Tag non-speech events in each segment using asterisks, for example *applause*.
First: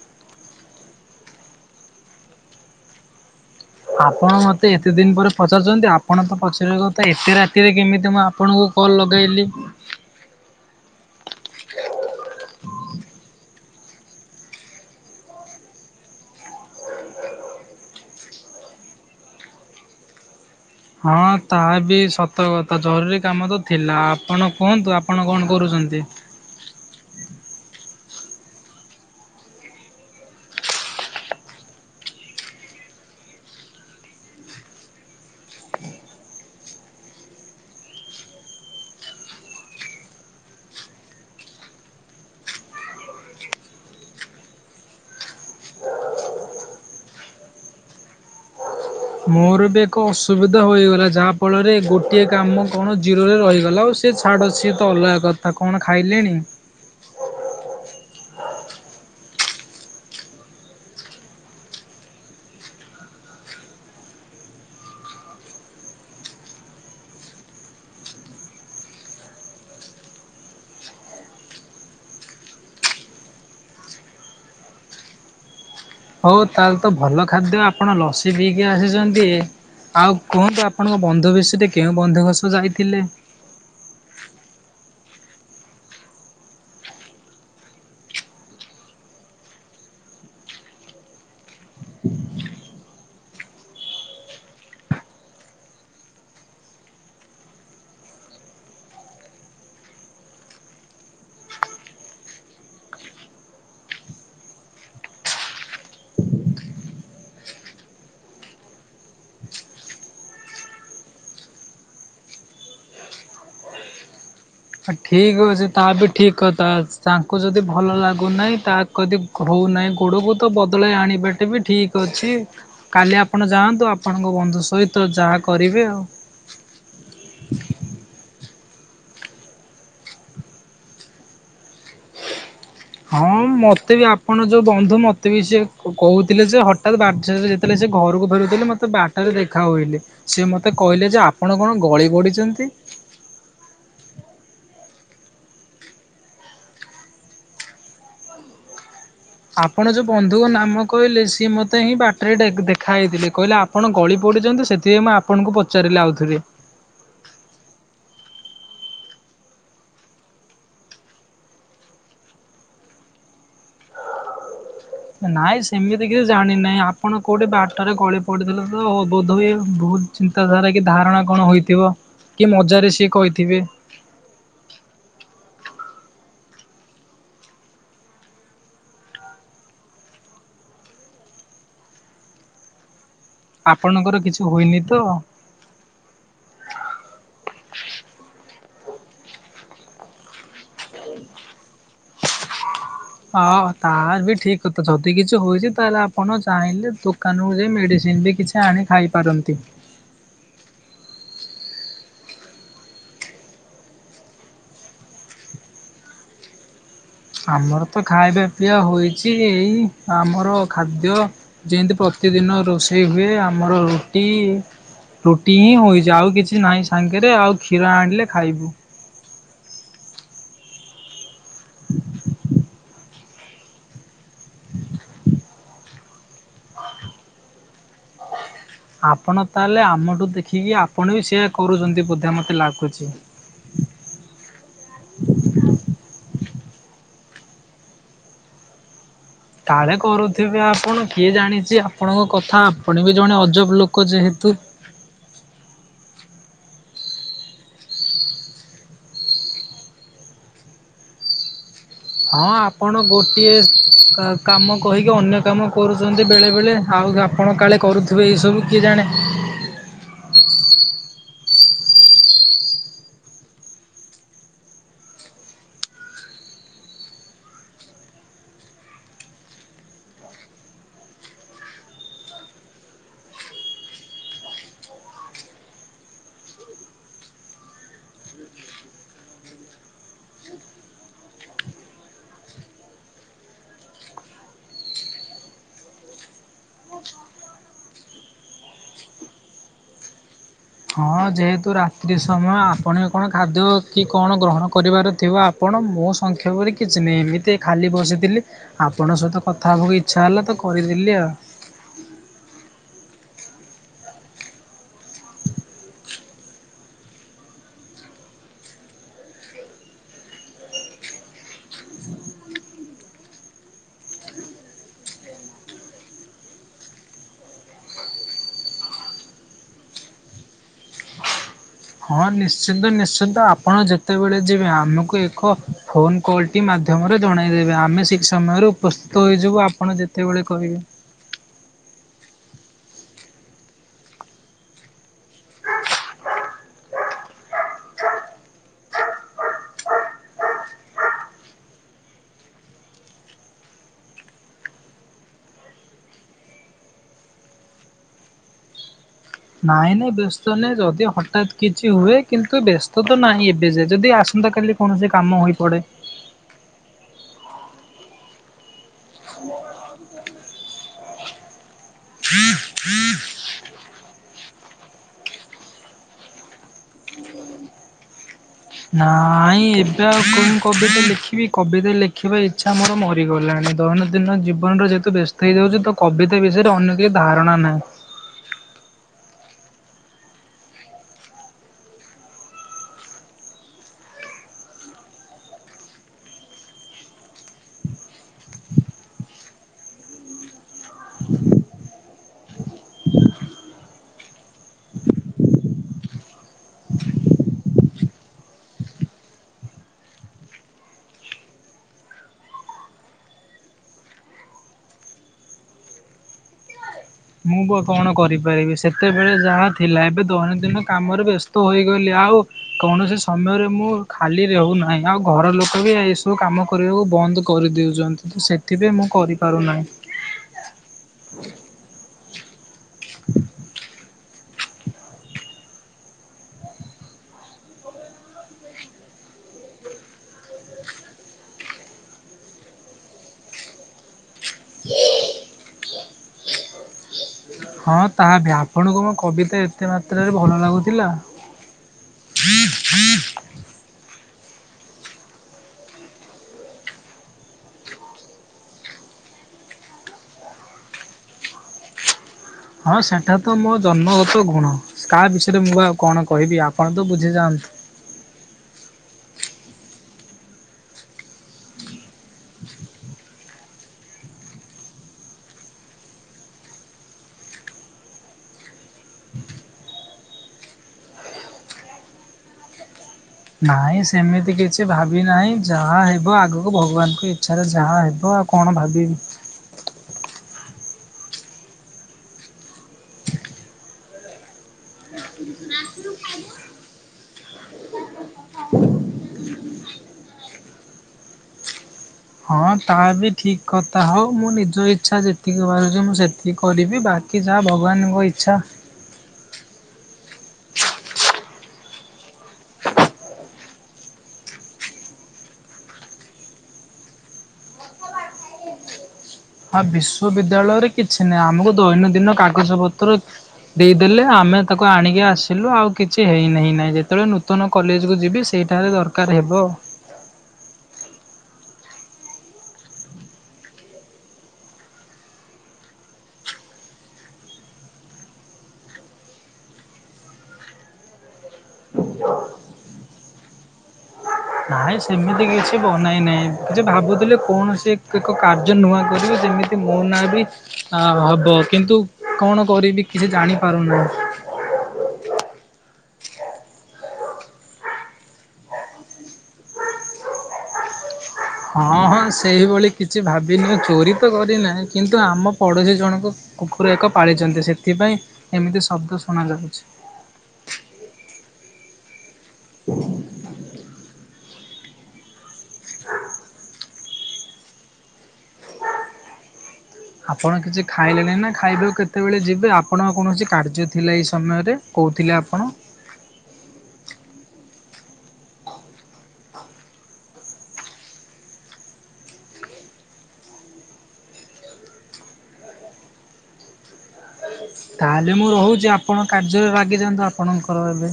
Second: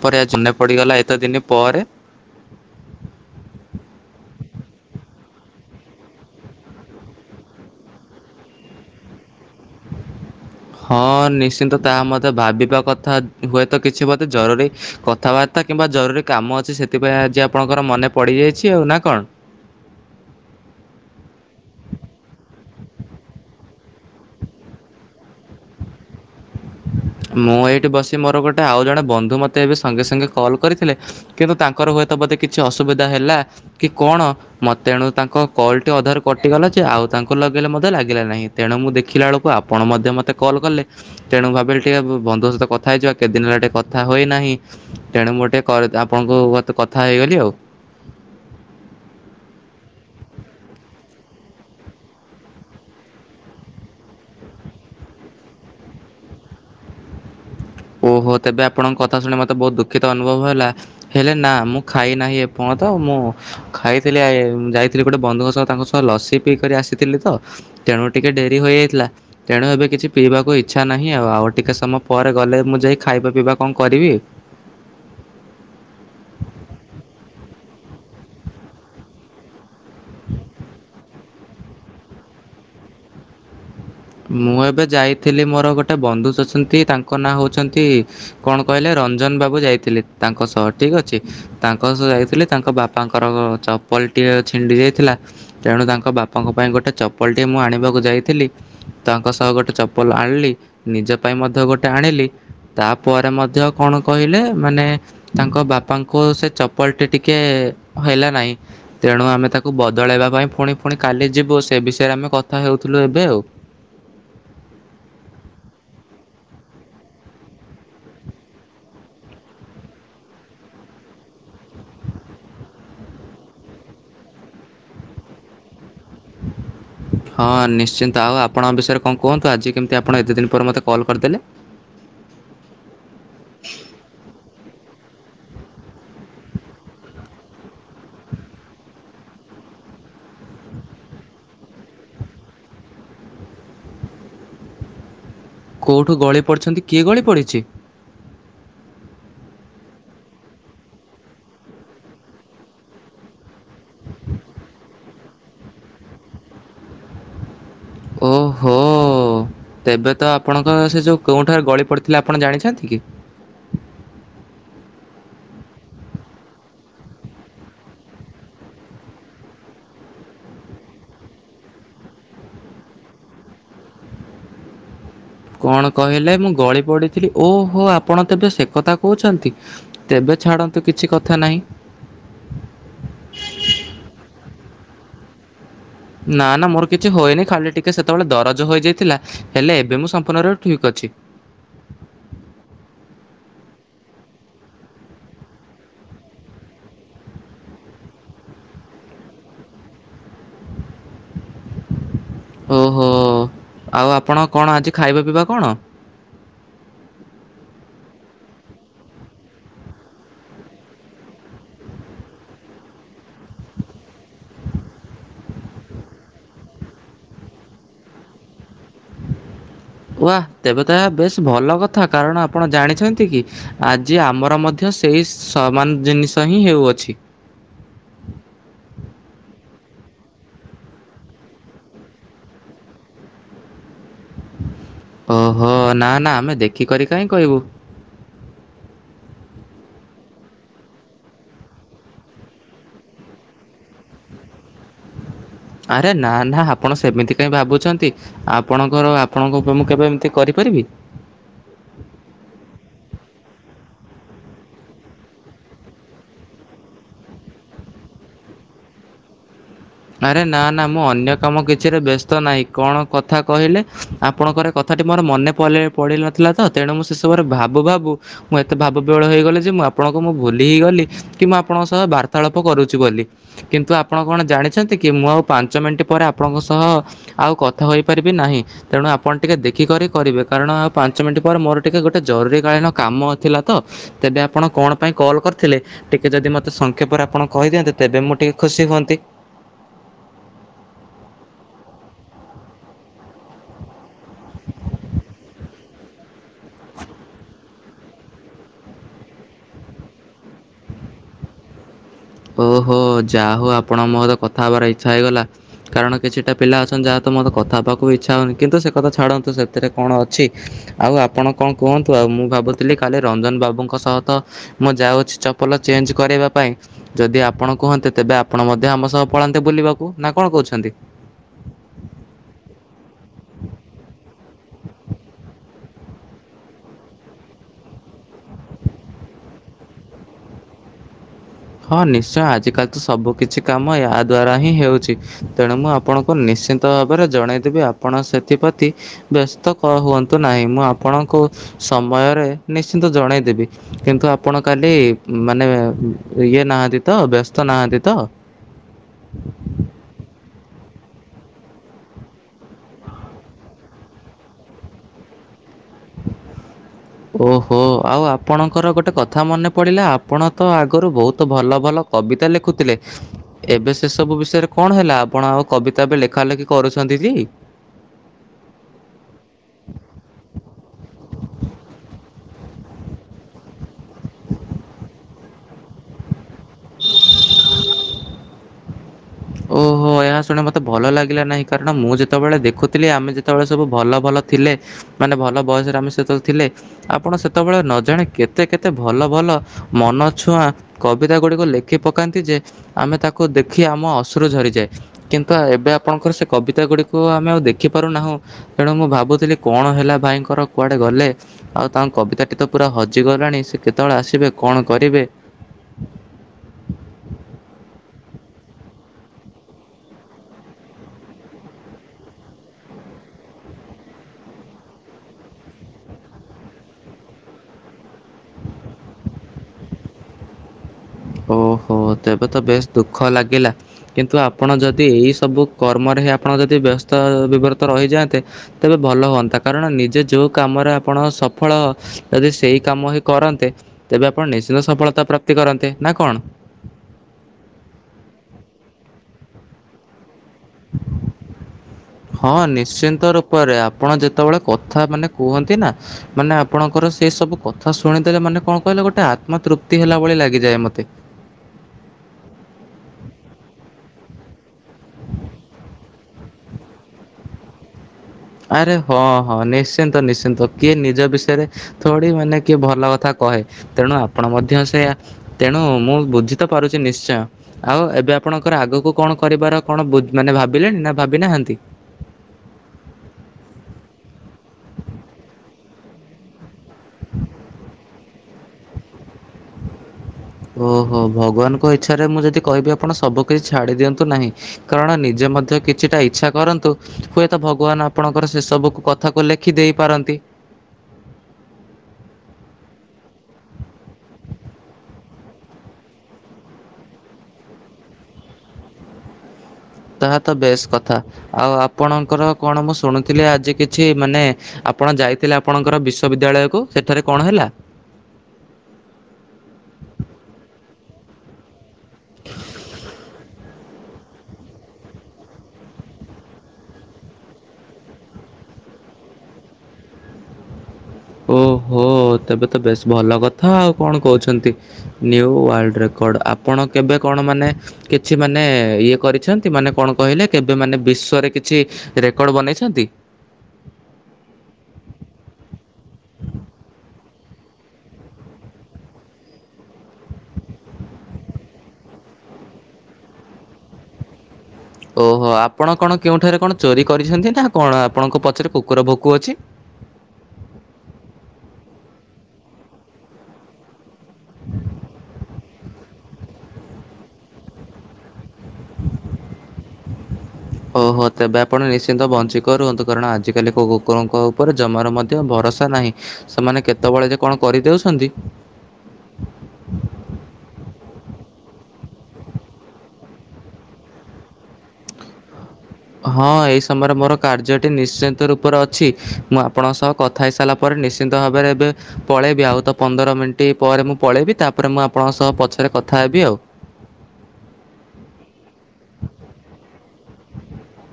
ପରେ ଆଜି ମନେ ପଡ଼ିଗଲା ଏତେ ଦିନ ପରେ। ଆପଣ ମୋତେ ଏତେ ଦିନ ପରେ ପଚାରୁଛନ୍ତି ଆପଣ ତ ପଚାରିବା କଥା ଏତେ ରାତିରେ କେମିତିଁ ଆପଣଙ୍କୁ, କଲ୍ ଲଗାଇଲି। ହଁ ନିଶ୍ଚିନ୍ତ ତାହା ମୋର ଭାବିବା କଥା ହୁଏତ କିଛି ବୋଧେ ଜରୁରୀ କଥାବାର୍ତ୍ତା କଥା କିମ୍ବା ଜରୁରୀ କାମ ଅଛି ସେଥିପାଇଁ ଆଜି ଆପଣଙ୍କର ମନେ ପଡିଯାଇଛି ଆଉ ନା କଣ? ହଁ ତାହା ବି ସତକଥା ଜରୁରୀ କାମ ତ ଥିଲା! ଆପଣ କୁହନ୍ତୁ ଆପଣ କଣ କରୁଛନ୍ତି? ମୁଁ ଏଇଠି ବସି ମୋର ଗୋଟେ ଆଉ ଜଣେ ବନ୍ଧୁ ମୋତେ ଏବେ ସଙ୍ଗେ ସଙ୍ଗେ କଲ୍ କରିଥିଲେ, କିନ୍ତୁ ତାଙ୍କର ହୁଏତ ବୋଧେ କିଛି ଅସୁବିଧା ହେଲା କି କଣ? ମତେ ଏଣୁ ତାଙ୍କ କଲ୍ ଟି ଅଧାରୁ କଟିଗଲା ଯେ ଆଉ ତାଙ୍କୁ ଲଗେଇଲେ ମଧ୍ୟ ଲାଗିଲା ନାହିଁ। ତେଣୁ ମୁଁ ଦେଖିଲା ବେଳକୁ ଆପଣ ମଧ୍ୟ ମୋତେ କଲ୍ କଲେ, ତେଣୁ ଭାବିଲି ଟିକେ ବନ୍ଧୁ ସହିତ କଥା ହେଇଯିବା କେତଦିନ ହେଲା ଟିକେ କଥା ହୋଇ ନାହିଁ। ତେଣୁ ମୁଁ ଟିକେ ଆପଣଙ୍କ ସହିତ କଥା ହେଇଗଲି ଆଉ। ମୋର ବି ଏକ ଅସୁବିଧା ହୋଇଗଲା ଯାହା ଫଳରେ ଗୋଟିଏ କାମ କଣ ଜିରୋରେ ରହିଗଲା ଆଉ। ସିଏ ଛାଡ଼ ସିଏ ତ ଅଲଗା କଥା କଣ ଖାଇଲେଣି? ଓହୋ ତେବେ ଆପଣଙ୍କ କଥା ଶୁଣି ମତେ ବହୁତ ଦୁଃଖିତ ଅନୁଭବ ହେଲା। ହେଲେ ନା ମୁଁ ଖାଇ ନାହିଁ ଏପର୍ଯ୍ୟନ୍ତ ମୁଁ ଖାଇଥିଲି ଯାଇଥିଲି ଗୋଟେ ବନ୍ଧୁଙ୍କ ସହ ତାଙ୍କ ସହ ଲସି ପିଇକରି ଆସିଥିଲି ତ, ତେଣୁ ଟିକେ ଡେରି ହୋଇଯାଇଥିଲା। ତେଣୁ ଏବେ କିଛି ପିଇବାକୁ ଇଚ୍ଛା ନାହିଁ ଆଉ ଆଉ ଟିକେ ସମୟ ପରେ ଗଲେ। ମୁଁ ଯାଇ ଖାଇବା ପିଇବା କଣ କରିବି? ହଉ ତାହେଲେ ତ ଭଲ ଖାଦ୍ୟ ଆପଣ ଲସି ପିଇକି ଆସିଛନ୍ତି। ଆଉ କୁହନ୍ତୁ ଆପଣଙ୍କ ବନ୍ଧୁ ବିଷୟରେ କେଉଁ ବନ୍ଧୁ ସହ ଯାଇଥିଲେ? ମୁଁ ଏବେ ଯାଇଥିଲି ମୋର ଗୋଟେ ବନ୍ଧୁ ଅଛନ୍ତି, ତାଙ୍କ ନାଁ ହଉଛନ୍ତି କଣ କହିଲେ? ରଞ୍ଜନ ବାବୁ ଯାଇଥିଲେ ତାଙ୍କ ସହ ଠିକ ଅଛି। ତାଙ୍କ ସହ ଯାଇଥିଲି ତାଙ୍କ ବାପାଙ୍କର ଚପଲଟିଏ ଛିଣ୍ଡି ଯାଇଥିଲା। ତେଣୁ ତାଙ୍କ ବାପାଙ୍କ ପାଇଁ ଗୋଟେ ଚପଲଟିଏ ମୁଁ ଆଣିବାକୁ ଯାଇଥିଲି। ତାଙ୍କ ସହ ଗୋଟେ ଚପଲ ଆଣିଲି ନିଜ ପାଇଁ ମଧ୍ୟ ଗୋଟେ ଆଣିଲି। ତାପରେ ମଧ୍ୟ କଣ କହିଲେ ମାନେ? ତାଙ୍କ ବାପାଙ୍କୁ ସେ ଚପଲଟି ଟିକେ ହେଲା ନାହିଁ। ତେଣୁ ଆମେ ତାକୁ ବଦଳାଇବା ପାଇଁ ପୁଣି ପୁଣି କାଲି ଯିବୁ ସେ ବିଷୟରେ ଆମେ କଥା ହେଉଥିଲୁ ଏବେ ଆଉ। ଠିକ୍ ଅଛି ତା ବି ଠିକ କଥା ତାଙ୍କୁ ଯଦି ଭଲ ଲାଗୁନାହିଁ ତା କଦି ହଉନାହିଁ ଗୋଡ଼କୁ ତ ବଦଳାଇ ଆଣିବାଟେ ବି ଠିକ୍ ଅଛି। କାଲି ଆପଣ ଯାଆନ୍ତୁ ଆପଣଙ୍କ ବନ୍ଧୁ ସହିତ ଯାହା କରିବେ ଆଉ। ହଁ ନିଶ୍ଚିନ୍ତ ଆଉ ଆପଣଙ୍କ ବିଷୟରେ କଣ କୁହନ୍ତୁ? ଆଜି କେମିତି ଆପଣ ଏତେ ଦିନ ପରେ ମୋତେ କଲ୍ କରିଦେଲେ।। ହଁ ମୋତେ ବି ଆପଣ ଯେଉଁ ବନ୍ଧୁ ମୋତେ ବି ସେି କହୁଥିଲେ। ଯେ ହଠାତ୍ ବାଟରେ ଯେତେଳେ ସେ ଘରକୁ ଫେରୁଥିଲେ ଥିଲେ ମୋ ତେ ବାଟରେ ଦେଖା ହୋଇଲି ସେ ମତେ କହିଲେ ଯେ ଆପଣ କଣ ଗଳି ପଡ଼ିଛନ୍ତି? କୋଉଠୁ ଗଳି ପଡ଼ିଛନ୍ତି କିଏ ଗଳି ପଡ଼ିଛି? ଆପଣ ଯୋଉ ବନ୍ଧୁଙ୍କ ନାମ କହିଲେ ସିଏ ମତେ ହିଁ ବାଟରେ ଦେଖାଇଥିଲେ। କହିଲେ ଆପଣ ଗଳି ପଡ଼ିଚ ନ୍ତି। ସେଥିପାଇଁ ମୁଁ ଆପଣଙ୍କୁ ପଚାରିଲି ଆଉଥିରେ। ଓହୋ! ଓହ! ତେବେ ତ ଆପଣଙ୍କର ସେ ଯୋଉ କୋଉଠାରେ ଗଳି ପଡ଼ିଥିଲା ଆପଣ ଜାଣିଛନ୍ତି କି? ନାଇଁ ସେମିତି କିଛି ଜାଣିିନହିଁ। ଆପଣ କୋଉଠି ବାଟରେ ଗଳି ପଡ଼ିଥିଲେ ତ ବୋଧ ହ ବହୁତ ଚିନ୍ତାଧାରା କି ଧାରଣା କଣ ହୋଇଥିବ? କି ମଜାରେ ସିଏ କହିଥିବେ। କଣ କହିଲେ ମୁଁ ଗଳି ପଡିଥିଲି? ଓହୋ! ଆପଣ ତବେ ସେ କଥା କହୁଛନ୍ତି। ତେବେ ଛାଡ଼ନ୍ତୁ କିଛି କଥା ନାହିଁ। ଆପଣଙ୍କର କିଛି ହୁଏନି ତ। ନା ନା, ମୋର କିଛି ହଏନି ଖାଲି ଟିକେ ସେତେବେଳେ ଦରଜ ହୋଇଯାଇଥିଲା। ହେଲେ ଏବେ ମୁଁ ସମ୍ପୂର୍ଣ୍ଣ ରରେ ଠିକ୍ ଅଛି। *unintelligible* ହ ତାର ବି ଠିକ କଥା ଯଦି କିଛି ହଛି ତାହେଲେ ଆପଣ ଚାହିଁଲେ ଦୋକାନୁ ଯିଵି ମେଡ଼ିସିନ ବି କିଛି ଆଣି ଖାଇପାରନ୍ତି। ଓହୋ! ଆଉ ଆପଣ କଣ ଆଜି ଖାଇବା ପିଇବା କଣ? ଆମର ତ ଖାଇବା ପିଇଆ ହେଇଛି ଏଇ ଆମର ଖାଦ୍ୟ। ଯେମିତି ପ୍ରତିଦିନ ରୋଷେଇ ହୁଏ। ଆମର ରୁଟି ରୁଟି ହିଁ ହୋଇଛି ଆଉ କିଛି ନାହିଁ ସାଙ୍ଗରେ ଆଉ କ୍ଷୀର ଆଣିଲେ ଖାଇବୁ। ଓହ! ତେବେ ତ ଏହା ବେଶ୍ ଭଲ କଥା କାରଣ ଆପଣ ଜାଣିଛନ୍ତି କି ଆଜି ଆମର ମଧ୍ୟ ସେଇ ସମାନ ଜିନିଷ ହିଁ ହେଉଅଛି। ଆପଣ ତାହେଲେ ଆମଠୁ ଦେଖିକି ଆପଣ ବି ସେୟ କରୁଛନ୍ତି ବୋଧେ ମତେ ଲାଗୁଛି। ଓହୋ! ନା ନା ଆମେ ଦେଖିକରି କାହିଁ କହିବୁ? କାଳେ କରୁଥିବେ, ଆପଣ କିଏ ଜାଣିଛି ଆପଣଙ୍କ କଥା ଆପଣ ବି ଜଣେ ଅଜବ ଲୋକ ଯେହେତୁ। ଆରେ ନା ନା ଆପଣ ସେମିତି କାଇଁ ଭାବୁଛନ୍ତି ଆ ପଣଙ୍କର ଆପଣଙ୍କ ଉପରେ ମୁଁ କେବେ ଏମିତି କରିପାରିବି? ହଁ, ଆପଣ ଗୋଟିଏ କାମ କହିକି ଅନ୍ୟ କାମ କରୁଛନ୍ତି ବେଳେ ବେଳେ ଆଉ ଆପଣ କାଳେ କରୁଥିବେ ଏଇସବୁ କିଏ ଜାଣେ? ଆରେ ନା ନା ମୁଁ ଅନ୍ୟ କାମ କିଛିରେ ବ୍ୟସ୍ତ ନାହିଁ କଣ କଥା କହିଲେ? ଆପଣଙ୍କର କଥାଟି ମୋର ମନେ ପଡ଼ିନଥିଲା ତ ତେଣୁ ମୁଁ ସେସବୁରେ ଭାବୁ ଭାବୁ ମୁଁ ଏତେ ଭାବ ବିଳ ହେଇଗଲି ଯେ ମୁଁ ଆପଣଙ୍କୁ ମୁଁ ଭୁଲି ହେଇଗଲି। କି ମୁଁ ଆପଣଙ୍କ ସହ ବାର୍ତ୍ତାଳାପ କରୁଛି ବୋଲି କିନ୍ତୁ ଆପଣ କଣ ଜାଣି ଅଛନ୍ତି କି? ମୁଁ ଆଉ ପାଞ୍ଚ ମିନିଟ୍ ପରେ ଆପଣଙ୍କ ସହ ଆଉ କଥା ହୋଇପାରିବି ନାହିଁ। ତେଣୁ ଆପଣ ଟିକେ ଦେଖିକରି କରିବେ କାରଣ ଆଉ ପାଞ୍ଚ ମିନିଟ୍ ପରେ ମୋର ଟିକେ ଗୋଟେ ଜରୁରୀ କାଳୀନ କାମ ଥିଲା ତ। ତେବେ ଆପଣ କଣ ପାଇଁ କଲ୍ କରିଥିଲେ। ଟିକେ ଯଦି ମୋତେ ସଂକ୍ଷେପରେ ଆପଣ କହିଦିଅନ୍ତେ ତେବେ ମୁଁ ଟିକେ ଖୁସି ହୁଅନ୍ତି। ହଁ ଯେହେତୁ ରାତ୍ରି ସମୟ ଆପଣ କଣ ଖାଦ୍ୟ କି କଣ ଗ୍ରହଣ କରିବାର ଥିବ ଆପଣ ମୋ ସଂକ୍ଷେପରେ କିଛି ନାହିଁ ଏମିତି ଖାଲି ବସିଥିଲି ଆପଣଙ୍କ ସହିତ କଥା ହେବାକୁ ଇଚ୍ଛା ହେଲା ତ କରିଦେଲି ଆଉ ଓହୋ ଯା ହଉ ଆପଣ ମର କଥା ହବାର ଇଚ୍ଛା ହେଇଗଲା। କାରଣ କିଛିଟା ପିଲା ଅଛନ୍ତି ଯାହା ତ ମୋର କଥା ହେବାକୁ ବି ଇଚ୍ଛା ହେଉନି କିନ୍ତୁ ସେ କଥା ଛାଡ଼ନ୍ତୁ ସେଥିରେ କଣ ଅଛି। ଆଉ ଆପଣ କଣ କୁହନ୍ତୁ ଆଉ ମୁଁ ଭାବୁଥିଲି ଖାଲି ରଞ୍ଜନ ବାବୁଙ୍କ ସହ ତ ମୁଁ ଯାଉଛି ଚପଲ ଚେଞ୍ଜ କରିବା ପାଇଁ। ଯଦି ଆପଣ କୁହନ୍ତେ ତେବେ ଆପଣ ମଧ୍ୟ ଆମ ସହ ପଳାନ୍ତେ ବୁଲିବାକୁ ନା କଣ କହୁଛନ୍ତି। ହଁ ନିଶ୍ଚିନ୍ତ ନିଶ୍ଚିନ୍ତ ଆପଣ ଯେତେବେଳେ ଯିବେ ଆମକୁ ଏକ ଫୋନ୍ କଲ୍ ଟେ ମାଧ୍ୟମରେ ଜଣାଇଦେବେ ଆମେ ଠିକ୍ ସମୟରେ ଉପସ୍ଥିତ ହେଇଯିବୁ ଆପଣ ଯେତେବେଳେ କହିବେ। ହଁ ନିଶ୍ଚୟ ଆଜିକାଲି ତ ସବୁ କିିଛି କାମ ଏହା ଦ୍ୱାରା ହିଁ ହେଉଛି। ତେଣୁ ମୁଁ ଆପଣଙ୍କୁ ନିଶ୍ଚିନ୍ତ ଭାବରେ ଜଣେଇଦେବି ଆପଣ ସେଥିପ୍ରତି ବ୍ୟସ୍ତ କର ହୁଅନ୍ତୁ ନାହିଁ ମୁଁ ଆପଣଙ୍କୁ ସମୟରେ ନିଶ୍ଚିନ୍ତ ଜଣେଇଦେବି କିନ୍ତୁ ଆପଣ କାଲି ମାନେ ଇଏ ନାହାନ୍ତି ତ ବ୍ୟସ୍ତ ନାହାନ୍ତି ତ। ନାଇଁ ନାଇଁ ବ୍ୟସ୍ତ ନାହିଁ ଯଦି ହଠାତ୍ କିଛି ହୁଏ କିନ୍ତୁ ବ୍ୟସ୍ତ ତ ନାହିଁ ଏବେ ଯେ ଯଦି ଆସନ୍ତା କାଲି କୌଣସି କାମ ହୋଇପଡ଼େ। ଓହୋ ଆଉ ଆପଣଙ୍କର ଗୋଟେ କଥା ମନେ ପଡ଼ିଲା ଆପଣ ତ ଆଗରୁ ବହୁତ ଭଲ ଭଲ କବିତା ଲେଖୁଥିଲେ। ଏବେ ସେସବୁ ବିଷୟରେ କଣ ହେଲା ଆପଣ ଆଉ କବିତା ଏବେ ଲେଖା ଲେଖି କରୁଛନ୍ତି କି। ନାଇଁ ଏବେ ଆଉ କଉ କବିତା ଲେଖିବି କବିତା ଲେଖିବାର ଇଚ୍ଛା ମୋର ମରିଗଲାଣି। ଦୈନନ୍ଦିନ ଜୀବନରେ ଯେହେତୁ ବ୍ୟସ୍ତ ହେଇଯାଉଛି ତ କବିତା ବିଷୟରେ ଅନ୍ୟ କିଛି ଧାରଣା ନାହିଁ। ଓହୋ ଏହା ଶୁଣି ମତେ ଭଲ ଲାଗିଲା ନାହିଁ କାରଣ ମୁଁ ଯେତେବେଳେ ଦେଖୁଥିଲି ଆମେ ଯେତେ ସେତେବେଳେ ସବୁ ଭଲ ଭଲ ଥିଲେ ମାନେ ଭଲ ବୟସରେ ଆମେ ସେତେବେଳେ ଥିଲେ। ଆପଣ ସେତେବେଳେ ନଜାଣି କେତେ କେତେ ଭଲ ଭଲ ମନଛୁଆଁ କବିତା ଗୁଡ଼ିିକ ଲେଖି ପକାନ୍ତି ଯେ ଆମେ ତାକୁ ଦେଖି ଆମ ଅଶ୍ରୁ ଝରିଯାଏ। କିନ୍ତୁ ଏବେ ଆପଣଙ୍କର ସେ କବିତା ଗୁଡ଼ିକୁ ଆମେ ଆଉ ଦେଖିପାରୁନାହୁଁ। ତେଣୁ ମୁଁ ଭାବୁଥିଲି କଣ ହେଲା ଭାଇଙ୍କର କୁଆଡେ ଗଲେ। ଆଉ ତାଙ୍କ କବିତାଟି ତ ପୁରା ହଜିଗଲାଣି ସେ କେତେବେଳେ ଆସିବେ କଣ କରିବେ। ମୁଁ ବା କଣ କରିପାରିବି ସେତେବେଳେ ଯାହା ଥିଲା ଏବେ ଦୈନନ୍ଦିନ କାମରେ ବ୍ୟସ୍ତ ହୋଇଗଲି ଆଉ କୌଣସି ସମୟରେ ମୁଁ ଖାଲି ରହୁନାହିଁ ଆଉ ଘର ଲୋକ ବି ଏଇସବୁ କାମ କରିବାକୁ ବନ୍ଦ କରିଦେଉଛନ୍ତି ତ ସେଥିପାଇଁ ମୁଁ କରିପାରୁନାହିଁ। ଓହୋ ତେବେ ତ ବେଶ ଦୁଃଖ ଲାଗିଲା। କିନ୍ତୁ ଆପଣ ଯଦି ଏଇସବୁ କର୍ମରେ ହିଁ ଆପଣ ଯଦି ବ୍ୟସ୍ତ ବିବ୍ରତ ରହିଯାଆନ୍ତେ ତେବେ ଭଲ ହୁଅନ୍ତା କାରଣ ନିଜେ ଯୋଉ କାମରେ ଆପଣ ସଫଳ ଯଦି ସେଇ କାମ ହିଁ କରନ୍ତେ ତେବେ ଆପଣ ନିଶ୍ଚିନ୍ତ ସଫଳତା ପ୍ରାପ୍ତି କରନ୍ତେ ନା କଣ। ହଁ ତାହା ବି ଆପଣଙ୍କୁ ମୋ କବିତା ଏତେ ମାତ୍ରାରେ ଭଲ ଲାଗୁଥିଲା ହଁ ନିଶ୍ଚିନ୍ତ ରୂପରେ ଆପଣ ଯେତେବେଳେ କଥା ମାନେ କୁହନ୍ତି ନା ମାନେ ଆପଣଙ୍କର ସେ ସବୁ କଥା ଶୁଣିଦେଲେ ମାନେ କଣ କହିଲେ ଗୋଟେ ଆତ୍ମା ତୃପ୍ତି ହେଲା ଭଳି ଲାଗିଯାଏ ମତେ। ହଁ ସେଇଟା ତ ମୋ ଜନ୍ମଗତ ଗୁଣ କାହା ବିଷୟରେ ମୁଁ ଆଉ କଣ କହିବି ଆପଣ ତ ବୁଝିଯାଆନ୍ତୁ। ଆରେ ହଁ ହଁ ନିଶ୍ଚିନ୍ତ ନିଶ୍ଚିନ୍ତ କିଏ ନିଜ ବିଷୟରେ ଥଡି ମାନେ କିଏ ଭଲ କଥା କହେ ତେଣୁ ଆପଣ ମଧ୍ୟ ସେଇଆ। ତେଣୁ ମୁଁ ବୁଝି ତ ପାରୁଛି ନିଶ୍ଚୟ!। ଆଉ ଏବେ ଆପଣଙ୍କର ଆଗକୁ କଣ କରିବାର କଣ ମାନେ ଭାବିଲେଣି ନା ଭାବି ନାହାନ୍ତି। ନାଇଁ ସେମିତି କିଛି ଭାବି ନାହିଁ ଯାହା ହେବ ଆଗକୁ ଭଗବାନଙ୍କ ଇଛା ରେ ଯାହା ହେବ। କଣ ଭାବିବି। ଓହୋ ଭଗବାନଙ୍କ ଇଚ୍ଛାରେ ମୁଁ ଯଦି କହିବି ଆପଣ ସବୁ କିଛି ଛାଡି ଦିଅନ୍ତୁ ନାହିଁ କାରଣ ନିଜେ ମଧ୍ୟ କିଛିଟା ଇଚ୍ଛା କରନ୍ତୁ ହୁଏତ ଭଗବାନ ଆପଣଙ୍କର ସେ ସବୁକୁ କଥା କୁ ଓ ଲେଖି ଦେଇପାରନ୍ତି। ହଁ ତା ବି ଠିକ୍ କଥା ହଉ ମୁଁ ନିଜ ଇଚ୍ଛା ଯେତିକି ବାହାରୁଛି ମୁଁ ସେତିକି କରିବି ବା କି ଯାହା ଭଗବାନଙ୍କ ଇଚ୍ଛା ତାହା ତ ବେଶ କଥା ଆଉ ଆପଣଙ୍କର କଣ ମୁଁ ଶୁଣୁଥିଲି ଆଜି କିଛି ମାନେ ଆପଣ ଯାଇଥିଲେ ଆପଣଙ୍କର ବିଶ୍୍ୱବିଦ୍ୟାଳୟକୁ ସେଠାରେ କଣ ହେଲା। ହଁ ବିଶ୍ୱବିଦ୍ୟାଳୟରେ କିଛି ନାହିଁ ଆମକୁ ଦୈନନ୍ଦିନ କାଗଜ ପତ୍ର ଦେଇଦେଲେ ଆମେ ତାକୁ ଆଣିକି ଆସିଲୁ ଆଉ କିଛି ହେଇନହିଁ ନାହିଁ ଯେତେବେଳେ ନୂତନ କଲେଜକୁ ଯିବି ସେଇଠାରେ ଦରକାର ଦରକାର ହେବ ଓହୋ ତେବେ ତ ବେଶ ଭଲ କଥା ଆଉ କଣ କହୁଛନ୍ତି ନି ୱାର୍ଡ ରେକର୍ଡ ଆପଣ କେବେ କଣ ମାନେ କିଛି ମାନେ ଇଏ କରିଛନ୍ତି ମାନେ କଣ କହିଲେ କେବେ ମାନେ ବିଶ୍ଵରେ କିଛି ରେକର୍ଡ ବନେଇଛନ୍ତି ଭାଇ ସେମିତି କିଛି ବନାଇନାହିଁ କିଛି ଭାବୁଥିଲି କୌଣସି ଏକ କାର୍ଯ୍ୟ ନୂଆ କରିବି ସେମିତି ମୋ ନାଁ ବି ହବ କିନ୍ତୁ କଣ କରିବି କିଛି ଜାଣି ପାରୁନାହୁଁ ଓହୋ ଆପଣ କଣ କେଉଁଠାରେ କଣ ଚୋରି କରିଛନ୍ତି ନା କଣ ଆପଣଙ୍କ ପଛରେ କୁକୁର ଭୋକୁ ଅଛି ହଁ ହଁ ସେଇଭଳି କିଛି ଭାବିନି ଚୋରି ତ କରିନାହିଁ କିନ୍ତୁ ଆମ ପଡ଼ୋଶୀ ଜଣଙ୍କ କୁକୁର ଏକ ପାଳିଛନ୍ତି ସେଥିପାଇଁ ଏମିତି ଶବ୍ଦ ଶୁଣା ଯାଉଛି ଓହୋ ତେବେ ଆପଣ ନିଶ୍ଚିନ୍ତ ବଞ୍ଚି କରଅନ୍ତୁ କାରଣ ଆଜିକାଲି କୋଉ କୁକୁରଙ୍କ ଉପରେ ଜମାର ମଧ୍ୟ ଭରସା ନାହିଁ ସେମାନେ କେତେବେଳେ ଯେ କଣ କରିଦଉଛନ୍ତି ଆପଣ କିଛି ଖାଇଲେନି ନା ଖାଇବାକୁ କେତେବେଳେ ଯିବେ ଆପଣଙ୍କ କୌଣସି କାର୍ଯ୍ୟ ଥିଲା ଏଇ ସମୟରେ କହୁଥିଲେ ଆପଣ ହଁ ଏହିଇ ସମୟରେ ମୋର କାର୍ଯ୍ୟଟି ନିଶ୍ଚିନ୍ତ ରୂପରେ ଅଛି ମୁଁ ଆପଣଙ୍କ ସହ କଥା ହେଇସାରିଲା ପରେ ନିଶ୍ଚିନ୍ତ ଭାବରେ ଏବେ ପଳାଇବି ଆଉ ତ ପନ୍ଦର ମିନିଟ୍ ପରେ ମୁଁ ପଳେଇବି ତା ପ ତାପରେ ମୁଁ ଆପଣଙ୍କ ସହ ପଛରେ କଥା ହେବି ଆଉ ତାହେଲେ ମୁଁ ରହୁଛି ଆପଣ କାର୍ଯ୍ୟରେ ଲାଗିଯାଆନ୍ତୁ ଆପଣଙ୍କର ଏବେ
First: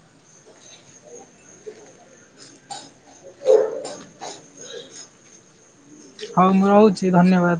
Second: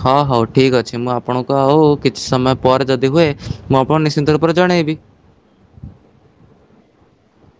ହଁ ହଉ ଠିକ୍ ଅଛି ମୁଁ ଆପଣଙ୍କୁ ଆଉ କିଛି ସମୟ ପରେ ଯଦି ହୁଏ ମୁଁ ଆପଣ ନିଶ୍ଚିନ୍ତ ରୂପରେ ଜଣେଇବି ହଉ ମୁଁ ରହୁଛି ଧନ୍ୟବାଦ